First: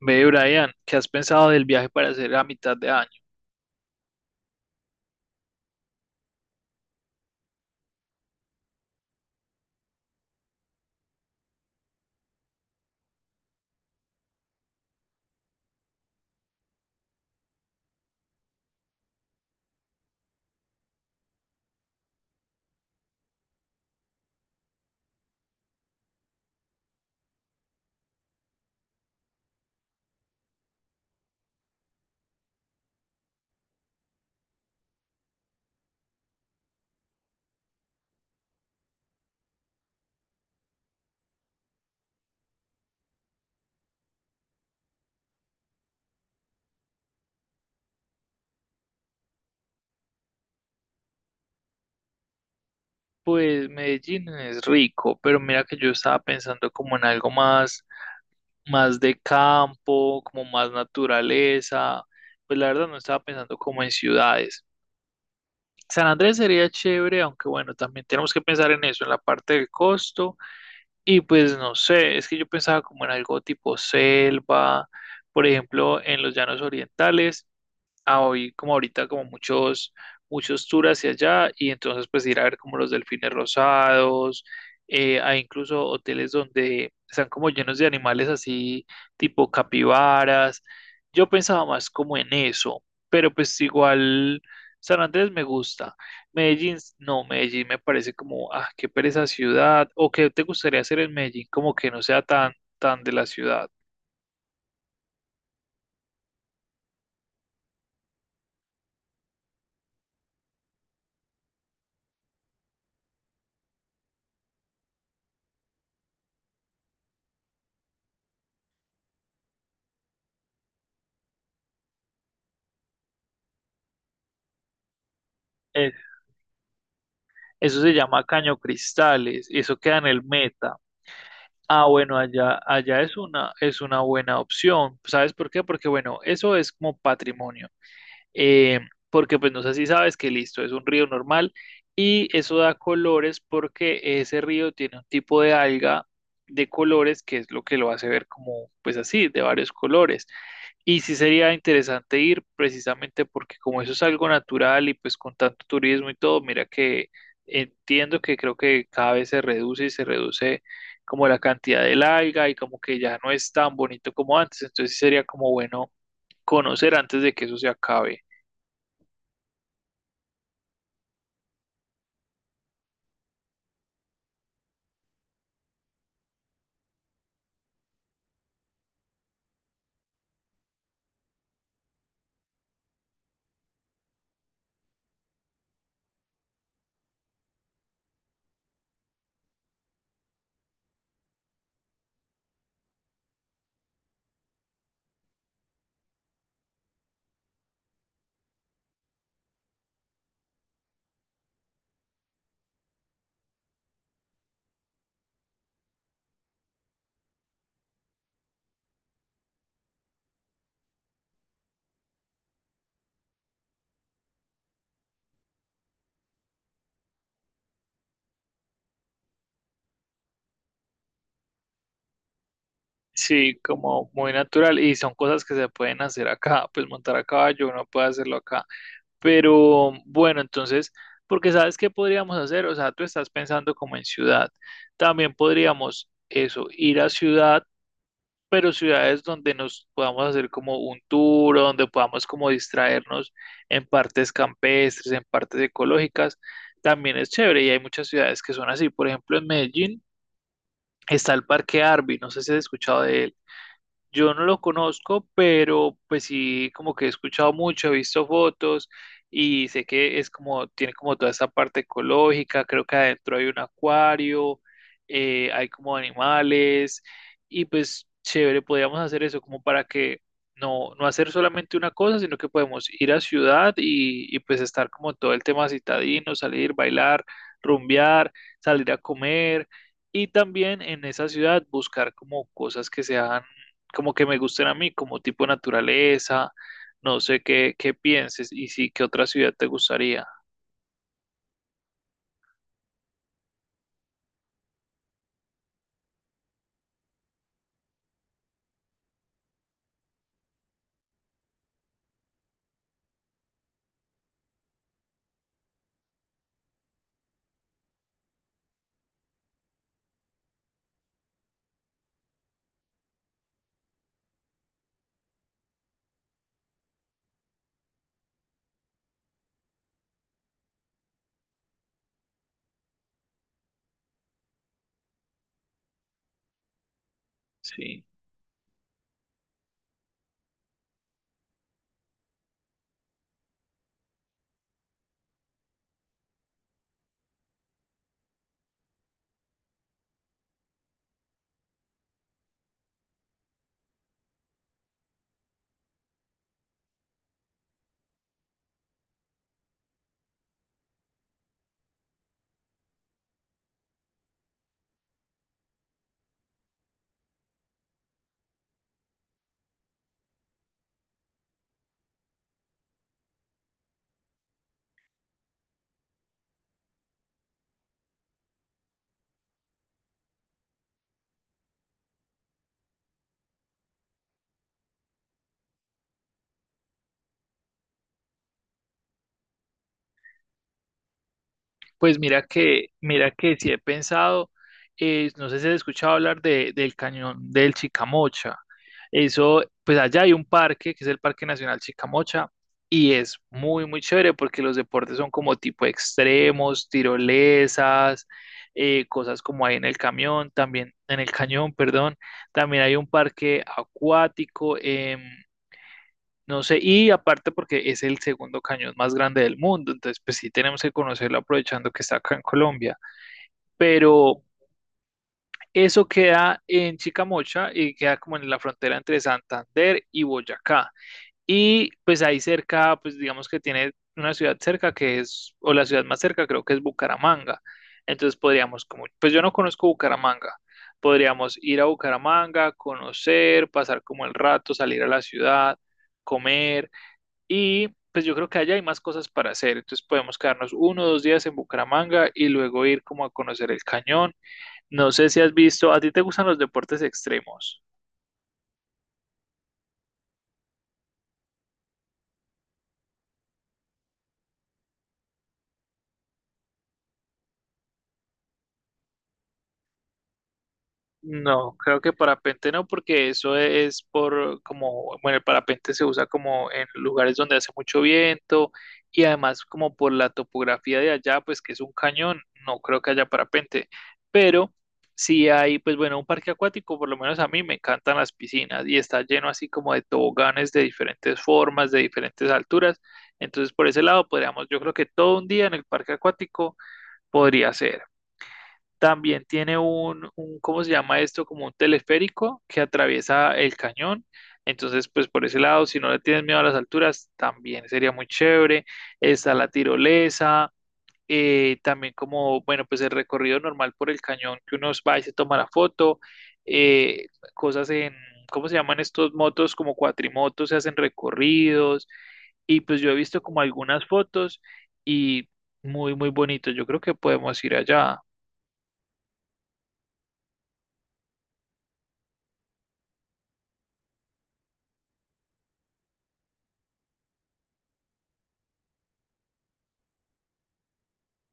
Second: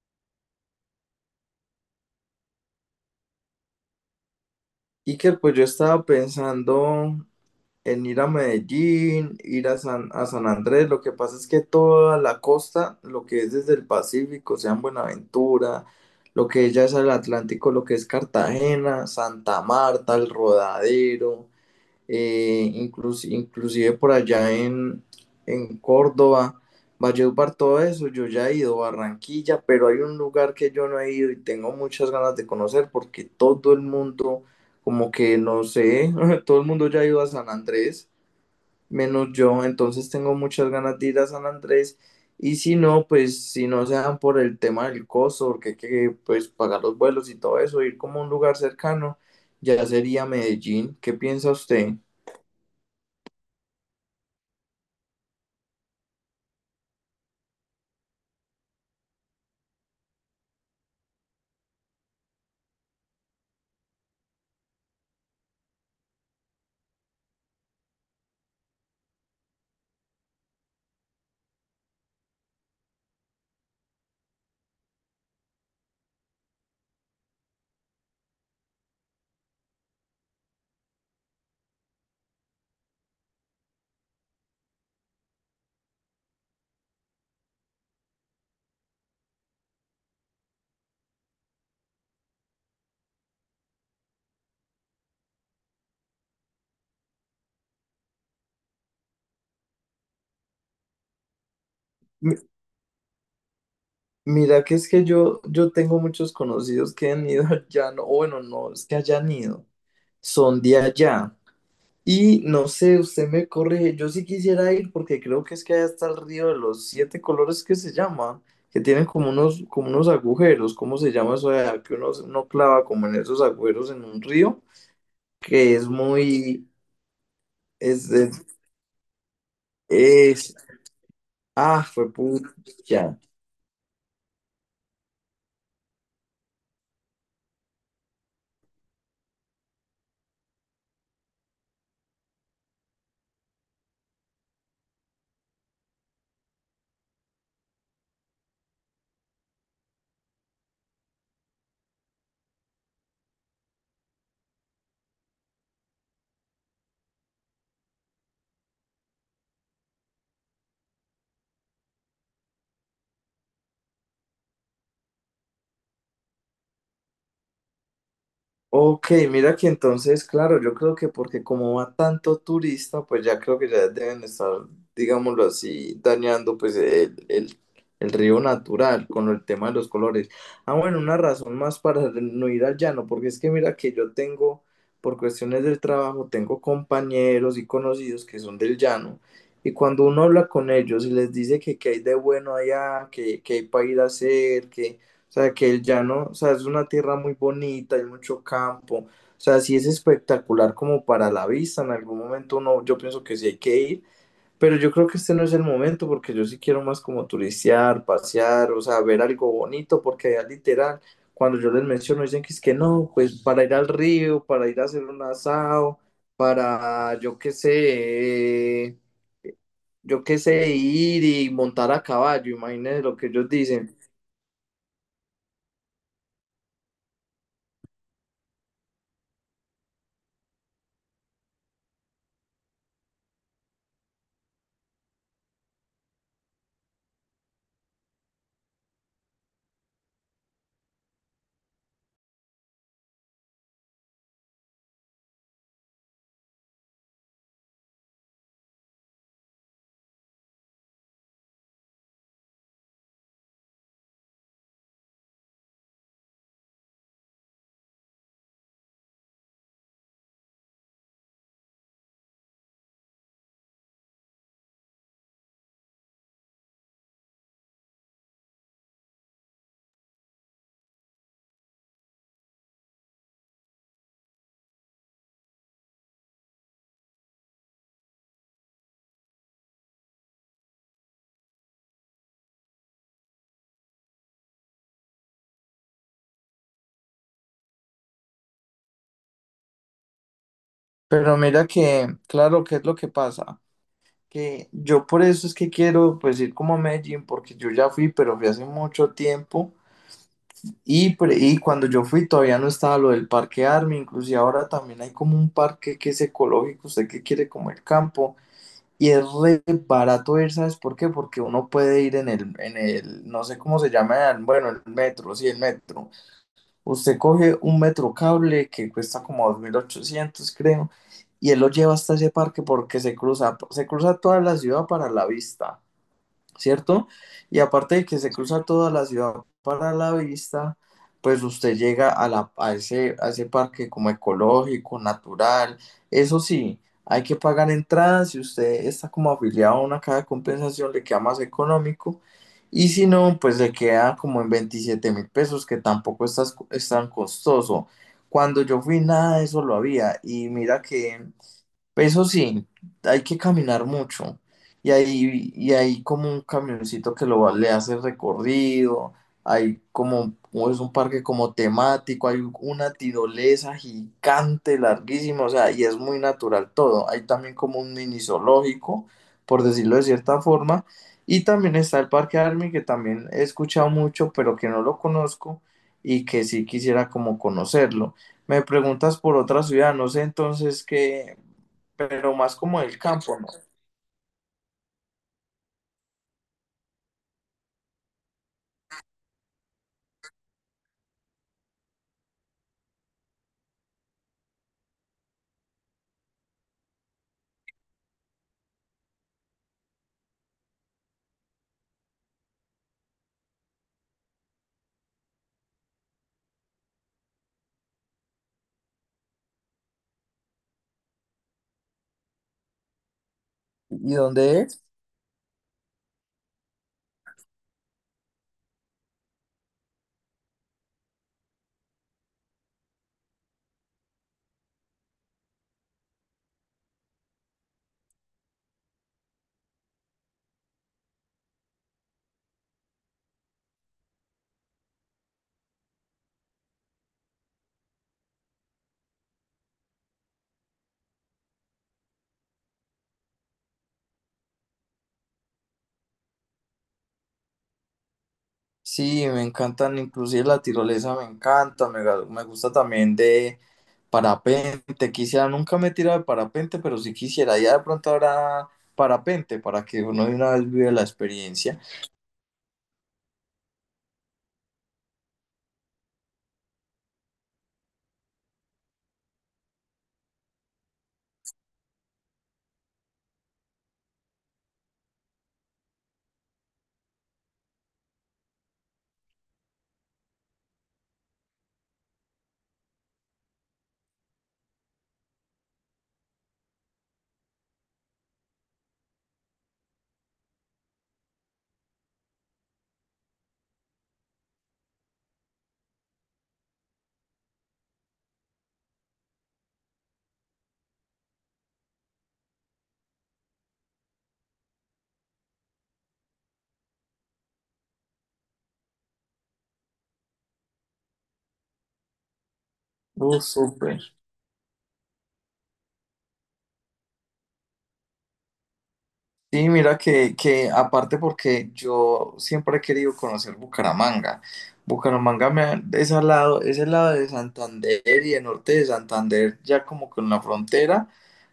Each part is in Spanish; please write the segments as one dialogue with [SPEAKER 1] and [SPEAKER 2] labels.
[SPEAKER 1] Ve, Brian, ¿qué has pensado del viaje para hacer a mitad de año?
[SPEAKER 2] Iker, pues yo estaba pensando en ir a Medellín, ir a San Andrés. Lo que pasa es que toda la costa, lo que es desde el Pacífico, sea en Buenaventura, lo que es ya es el Atlántico, lo que es Cartagena, Santa Marta, el Rodadero, inclusive por allá en Córdoba, Valledupar, todo eso. Yo ya he ido a Barranquilla, pero hay un lugar que yo no he ido y tengo muchas ganas de conocer, porque todo el mundo, como que no sé, todo el mundo ya ha ido a San Andrés, menos yo. Entonces tengo muchas ganas de ir a San Andrés. Y si no, pues si no se dan por el tema del costo, porque hay que, pues, pagar los vuelos y todo eso, ir como a un lugar cercano, ya sería Medellín. ¿Qué piensa usted?
[SPEAKER 1] Pues Medellín es rico, pero mira que yo estaba pensando como en algo más, más de campo, como más naturaleza. Pues la verdad no estaba pensando como en ciudades. San Andrés sería chévere, aunque bueno, también tenemos que pensar en eso, en la parte del costo. Y pues no sé, es que yo pensaba como en algo tipo selva, por ejemplo, en los llanos orientales. A hoy como ahorita como muchos tours hacia allá y entonces pues ir a ver como los delfines rosados. Hay incluso hoteles donde están como llenos de animales así tipo capibaras. Yo pensaba más como en eso, pero pues igual, San Andrés me gusta. Medellín no, Medellín me parece como, ah, qué pereza ciudad. O ¿qué te gustaría hacer en Medellín? Como que no sea tan tan de la ciudad.
[SPEAKER 2] Mira que es que yo tengo muchos conocidos que han ido allá. No, o bueno, no es que hayan ido, son de allá. Y no sé, usted me corrige, yo sí quisiera ir porque creo que es que allá está el río de los siete colores, que se llama, que tienen como unos agujeros. ¿Cómo se llama eso de allá? Que uno clava como en esos agujeros en un río, que es muy,
[SPEAKER 1] Eso se
[SPEAKER 2] es,
[SPEAKER 1] llama
[SPEAKER 2] es,
[SPEAKER 1] Caño Cristales, eso queda en el
[SPEAKER 2] es-
[SPEAKER 1] Meta.
[SPEAKER 2] ah,
[SPEAKER 1] Ah,
[SPEAKER 2] fue
[SPEAKER 1] bueno, allá, allá
[SPEAKER 2] pucha.
[SPEAKER 1] es una buena opción. ¿Sabes por qué? Porque, bueno, eso es como patrimonio. eh, Porque pues no sé si sabes que, listo, es un río normal y eso da colores porque ese río tiene un tipo de alga de colores, que es lo que lo hace ver como, pues así, de varios colores. Y sí sería interesante ir, precisamente porque como eso es algo natural y pues con tanto turismo y todo, mira que entiendo que creo que cada vez se reduce y se reduce como la cantidad del alga y como que ya no es tan bonito como antes. Entonces sí sería como bueno conocer antes de que eso se acabe.
[SPEAKER 2] Ok, mira que entonces, claro, yo creo que porque como va tanto turista, pues ya creo que ya deben estar, digámoslo así, dañando pues el río natural con el tema de los colores. Ah, bueno, una razón más para no ir al llano, porque es que mira que yo tengo, por cuestiones del trabajo, tengo compañeros y conocidos que son del llano. Y cuando uno habla con ellos y les dice que qué hay de bueno allá, que qué hay para ir a hacer, que o sea, que el llano, o sea, es una tierra muy bonita, hay mucho campo. O sea, sí es espectacular como para la vista. En algún momento uno, yo pienso que sí hay que ir, pero yo creo que este no es el momento, porque yo sí quiero más como turistear, pasear, o sea, ver algo bonito. Porque allá literal, cuando yo les menciono, dicen que es que no, pues para ir al río, para ir a hacer un asado, para, yo qué sé, ir y montar a caballo. Imagínense lo que ellos
[SPEAKER 1] Sí,
[SPEAKER 2] dicen.
[SPEAKER 1] como muy natural y son cosas que se pueden hacer acá, pues montar a caballo, uno puede hacerlo acá. Pero bueno, entonces, porque sabes qué podríamos hacer, o sea, tú estás pensando como en ciudad. También podríamos eso, ir a ciudad, pero ciudades donde nos podamos hacer como un tour, o donde podamos como distraernos en partes campestres, en partes ecológicas. También es chévere y hay muchas ciudades que son así. Por ejemplo, en Medellín está el Parque Arby, no sé si has escuchado de él. Yo no lo conozco, pero pues sí, como que he escuchado mucho, he visto fotos y sé que es como, tiene como toda esa parte ecológica, creo que adentro hay un acuario, hay como animales y pues chévere, podríamos hacer eso como para que no, no hacer solamente una cosa, sino que podemos ir a ciudad y pues estar como todo el tema citadino, salir, bailar, rumbear, salir a comer. Y también en esa ciudad buscar como cosas que sean como que me gusten a mí, como tipo naturaleza, no sé qué, qué pienses y sí, qué otra ciudad te gustaría.
[SPEAKER 2] Pero mira que, claro, ¿qué es lo que pasa? Que yo por eso es que quiero pues ir como a Medellín, porque yo ya fui, pero fui hace mucho tiempo. Y, y cuando yo fui todavía no estaba lo del parque Army. Inclusive ahora también hay como un parque que es ecológico, usted que quiere como el campo, y es re barato ir. ¿Sabes por qué? Porque uno puede ir en el, no sé cómo se llama, bueno, el metro, sí, el metro. Usted coge un metro cable que cuesta como 2.800, creo, y él lo lleva hasta ese parque, porque se cruza toda la ciudad para la vista, ¿cierto? Y aparte
[SPEAKER 1] Sí.
[SPEAKER 2] de que se cruza toda la ciudad para la vista, pues usted llega a ese parque como ecológico, natural. Eso sí, hay que pagar entradas. Si usted está como afiliado a una caja de compensación, le queda más económico. Y si no, pues le queda como en 27.000 pesos, que tampoco es es tan costoso. Cuando yo fui, nada de eso lo había. Y mira que eso sí, hay que caminar mucho. Y hay como un camioncito que le hace recorrido. Hay como, o es un parque como temático, hay una tirolesa gigante, larguísima, o sea, y es muy natural todo. Hay también como un mini zoológico, por decirlo de cierta forma. Y también está el Parque Army, que también he escuchado mucho, pero que no lo conozco y que sí quisiera como conocerlo. Me preguntas por otra ciudad, no sé entonces qué,
[SPEAKER 1] Pues
[SPEAKER 2] pero más como del
[SPEAKER 1] mira
[SPEAKER 2] campo, ¿no?
[SPEAKER 1] que sí he pensado, no sé si has escuchado hablar de, del cañón del Chicamocha. Eso, pues allá hay un parque que es el Parque Nacional Chicamocha y es muy, muy chévere porque los deportes son como tipo extremos, tirolesas, cosas como hay en el camión, también en el cañón, perdón. También hay un parque acuático. No sé, y aparte porque es el segundo cañón más grande del mundo, entonces pues sí tenemos que conocerlo aprovechando que está acá en Colombia,
[SPEAKER 2] ¿Y
[SPEAKER 1] pero
[SPEAKER 2] dónde es?
[SPEAKER 1] eso queda en Chicamocha y queda como en la frontera entre Santander y Boyacá. Y pues ahí cerca, pues digamos que tiene una ciudad cerca que es, o la ciudad más cerca creo que es Bucaramanga. Entonces podríamos como, pues yo no conozco Bucaramanga, podríamos ir a Bucaramanga, conocer, pasar como el rato, salir a la ciudad, comer y pues yo creo que allá hay más cosas para hacer. Entonces podemos quedarnos uno o dos días en Bucaramanga y luego ir como a conocer el cañón. No sé si has visto, ¿a ti te gustan los deportes extremos?
[SPEAKER 2] Sí, me encantan, inclusive la tirolesa me encanta, me, me gusta también de parapente. Quisiera, nunca me he tirado de parapente, pero sí quisiera, ya de pronto habrá parapente para que uno de una vez vive la
[SPEAKER 1] No,
[SPEAKER 2] experiencia.
[SPEAKER 1] creo que parapente no, porque eso es por como, bueno, el parapente se usa como en lugares donde hace mucho viento y además como por la topografía de allá, pues que es un cañón, no creo que haya parapente, pero si hay, pues bueno, un parque acuático, por lo menos a mí me encantan las piscinas y está lleno así como de toboganes de diferentes formas, de diferentes alturas, entonces por ese lado podríamos, yo creo que todo un día en el parque acuático podría ser. También tiene un, ¿cómo se llama esto? Como un teleférico que atraviesa el cañón. Entonces, pues por ese lado, si no le tienes miedo a las alturas, también sería muy chévere. Está la tirolesa, también como, bueno, pues el recorrido normal por el cañón que uno va y se toma la foto, eh, cosas en, ¿cómo se llaman estos motos? Como cuatrimotos, se hacen recorridos y pues yo he visto como
[SPEAKER 2] Súper.
[SPEAKER 1] algunas fotos y muy, muy bonito. Yo creo que podemos ir allá.
[SPEAKER 2] Sí, mira que aparte, porque yo siempre he querido conocer Bucaramanga. Bucaramanga es al lado, es el lado de Santander y el norte de Santander, ya como con la frontera.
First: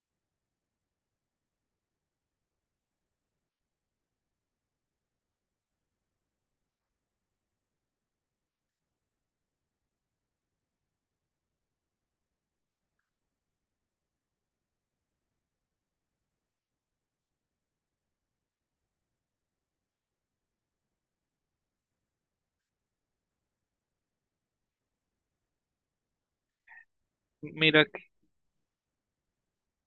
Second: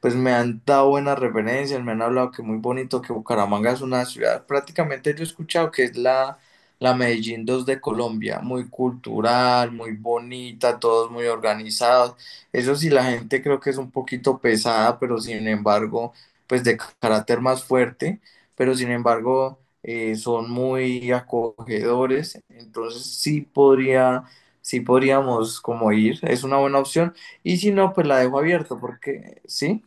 [SPEAKER 2] Pues me han dado buenas referencias, me han hablado que muy bonito, que Bucaramanga es una ciudad, prácticamente yo he escuchado que es la Medellín 2 de Colombia, muy cultural, muy bonita, todos muy organizados. Eso sí, la gente creo que es un poquito pesada, pero sin embargo pues de carácter más fuerte. Pero sin embargo, son muy acogedores. Entonces sí podría, sí podríamos como ir, es una buena opción. Y si
[SPEAKER 1] Mira
[SPEAKER 2] no, pues la dejo abierta, porque sí.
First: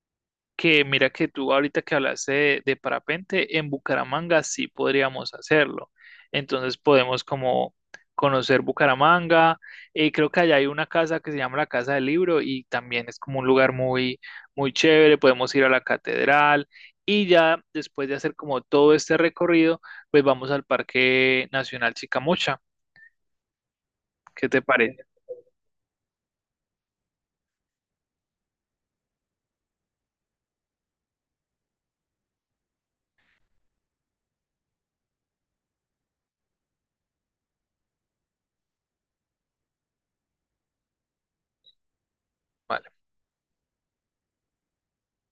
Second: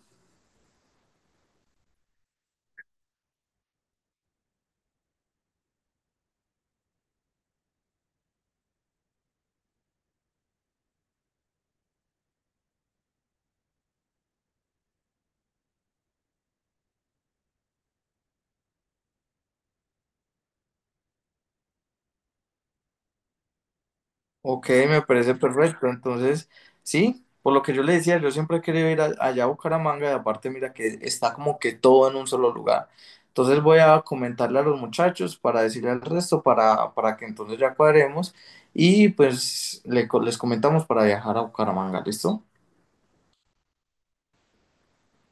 [SPEAKER 1] que tú ahorita que hablaste de parapente, en Bucaramanga sí podríamos hacerlo. Entonces podemos como conocer Bucaramanga. Creo que allá hay una casa que se llama la Casa del Libro y también es como un lugar muy, muy chévere. Podemos ir a la catedral y ya después de hacer como todo este recorrido, pues vamos al Parque Nacional Chicamocha. ¿Qué te
[SPEAKER 2] Ok, me
[SPEAKER 1] parece?
[SPEAKER 2] parece perfecto. Entonces, sí, por lo que yo le decía, yo siempre he querido ir allá a Bucaramanga, y aparte mira que está como que todo en un solo lugar. Entonces voy a comentarle a los muchachos para decirle al resto, para que entonces ya cuadremos y pues le les comentamos para viajar a Bucaramanga, ¿listo?